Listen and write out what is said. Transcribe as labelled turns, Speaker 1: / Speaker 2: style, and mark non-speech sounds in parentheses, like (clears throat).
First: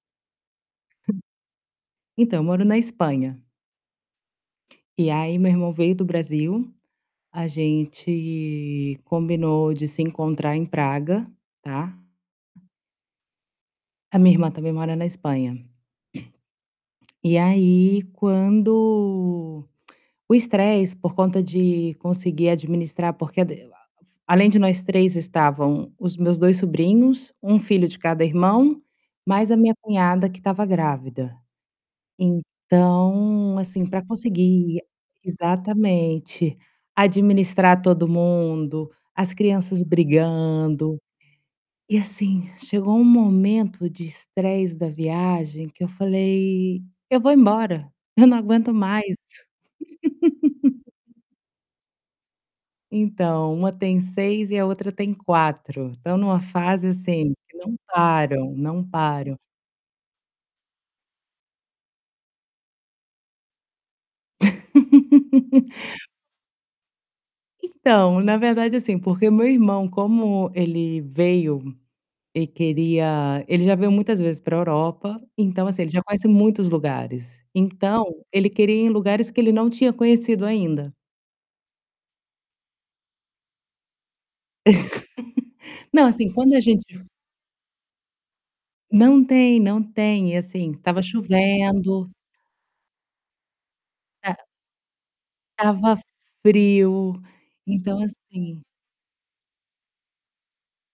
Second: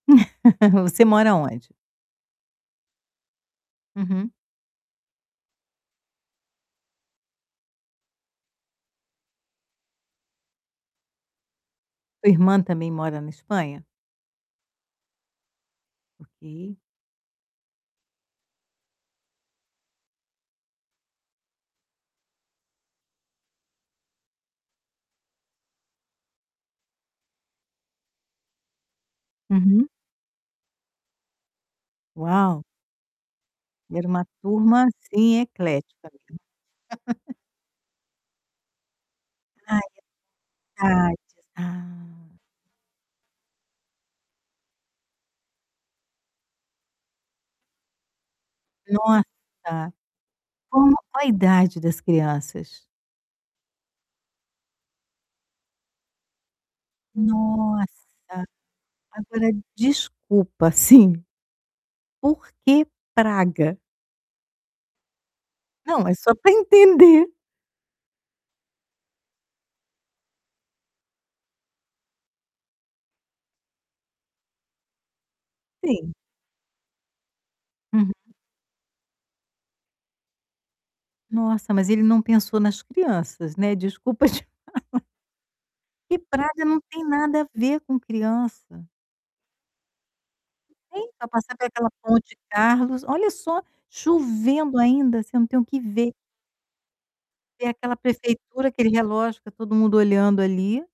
Speaker 1: (laughs) Você mora onde?
Speaker 2: Então, moro na Espanha.
Speaker 1: Uhum.
Speaker 2: E aí, meu irmão veio do Brasil. A gente combinou de se encontrar em Praga, tá.
Speaker 1: Sua irmã, também, mora na Espanha?
Speaker 2: A minha irmã também mora na Espanha. (clears throat)
Speaker 1: Ok.
Speaker 2: E aí, quando (clicks tongue) o estresse por conta de conseguir administrar, porque além de nós 3, estavam os meus 2 sobrinhos, 1 filho de cada irmão, mais a minha
Speaker 1: Uhum.
Speaker 2: cunhada que estava grávida.
Speaker 1: Uau!
Speaker 2: Então, assim, para
Speaker 1: Era uma
Speaker 2: conseguir
Speaker 1: turma, assim, eclética mesmo
Speaker 2: Exatamente,
Speaker 1: (laughs)
Speaker 2: administrar todo mundo, as crianças
Speaker 1: Ai
Speaker 2: brigando.
Speaker 1: (unintelligible)
Speaker 2: E
Speaker 1: ah.
Speaker 2: assim, chegou um momento de estresse da viagem que eu falei: "Eu vou embora, eu não aguento mais".
Speaker 1: Nossa! Como
Speaker 2: (laughs)
Speaker 1: qual a idade das crianças?
Speaker 2: Então, uma tem 6 e a outra tem 4. Estão em uma fase, assim, que não
Speaker 1: Nossa,
Speaker 2: param, não param.
Speaker 1: agora, desculpa, sim, por que Praga?
Speaker 2: (laughs)
Speaker 1: Não, é só para entender.
Speaker 2: Então, na verdade, assim, porque o meu irmão como ele veio ele queria ele já veio muitas vezes para Europa, então, assim, ele já
Speaker 1: Sim.
Speaker 2: conhece muitos lugares. Então,
Speaker 1: Uhum.
Speaker 2: ele queria ir em lugares que ele não tinha conhecido ainda.
Speaker 1: Nossa, mas ele não pensou nas crianças, né, desculpa te falar.
Speaker 2: (laughs) Não,
Speaker 1: Que
Speaker 2: assim, quando a
Speaker 1: Praga não
Speaker 2: gente
Speaker 1: tem
Speaker 2: fo
Speaker 1: nada a ver com criança.
Speaker 2: Não tem, não tem. E assim,
Speaker 1: É,
Speaker 2: estava
Speaker 1: então, passar por aquela
Speaker 2: chovendo.
Speaker 1: Ponte Carlos. Olha só,
Speaker 2: É.
Speaker 1: chovendo ainda, você não tem o que
Speaker 2: Estava
Speaker 1: ver.
Speaker 2: frio.
Speaker 1: Tem aquela
Speaker 2: Então assim
Speaker 1: prefeitura, aquele relógio, fica todo mundo olhando ali.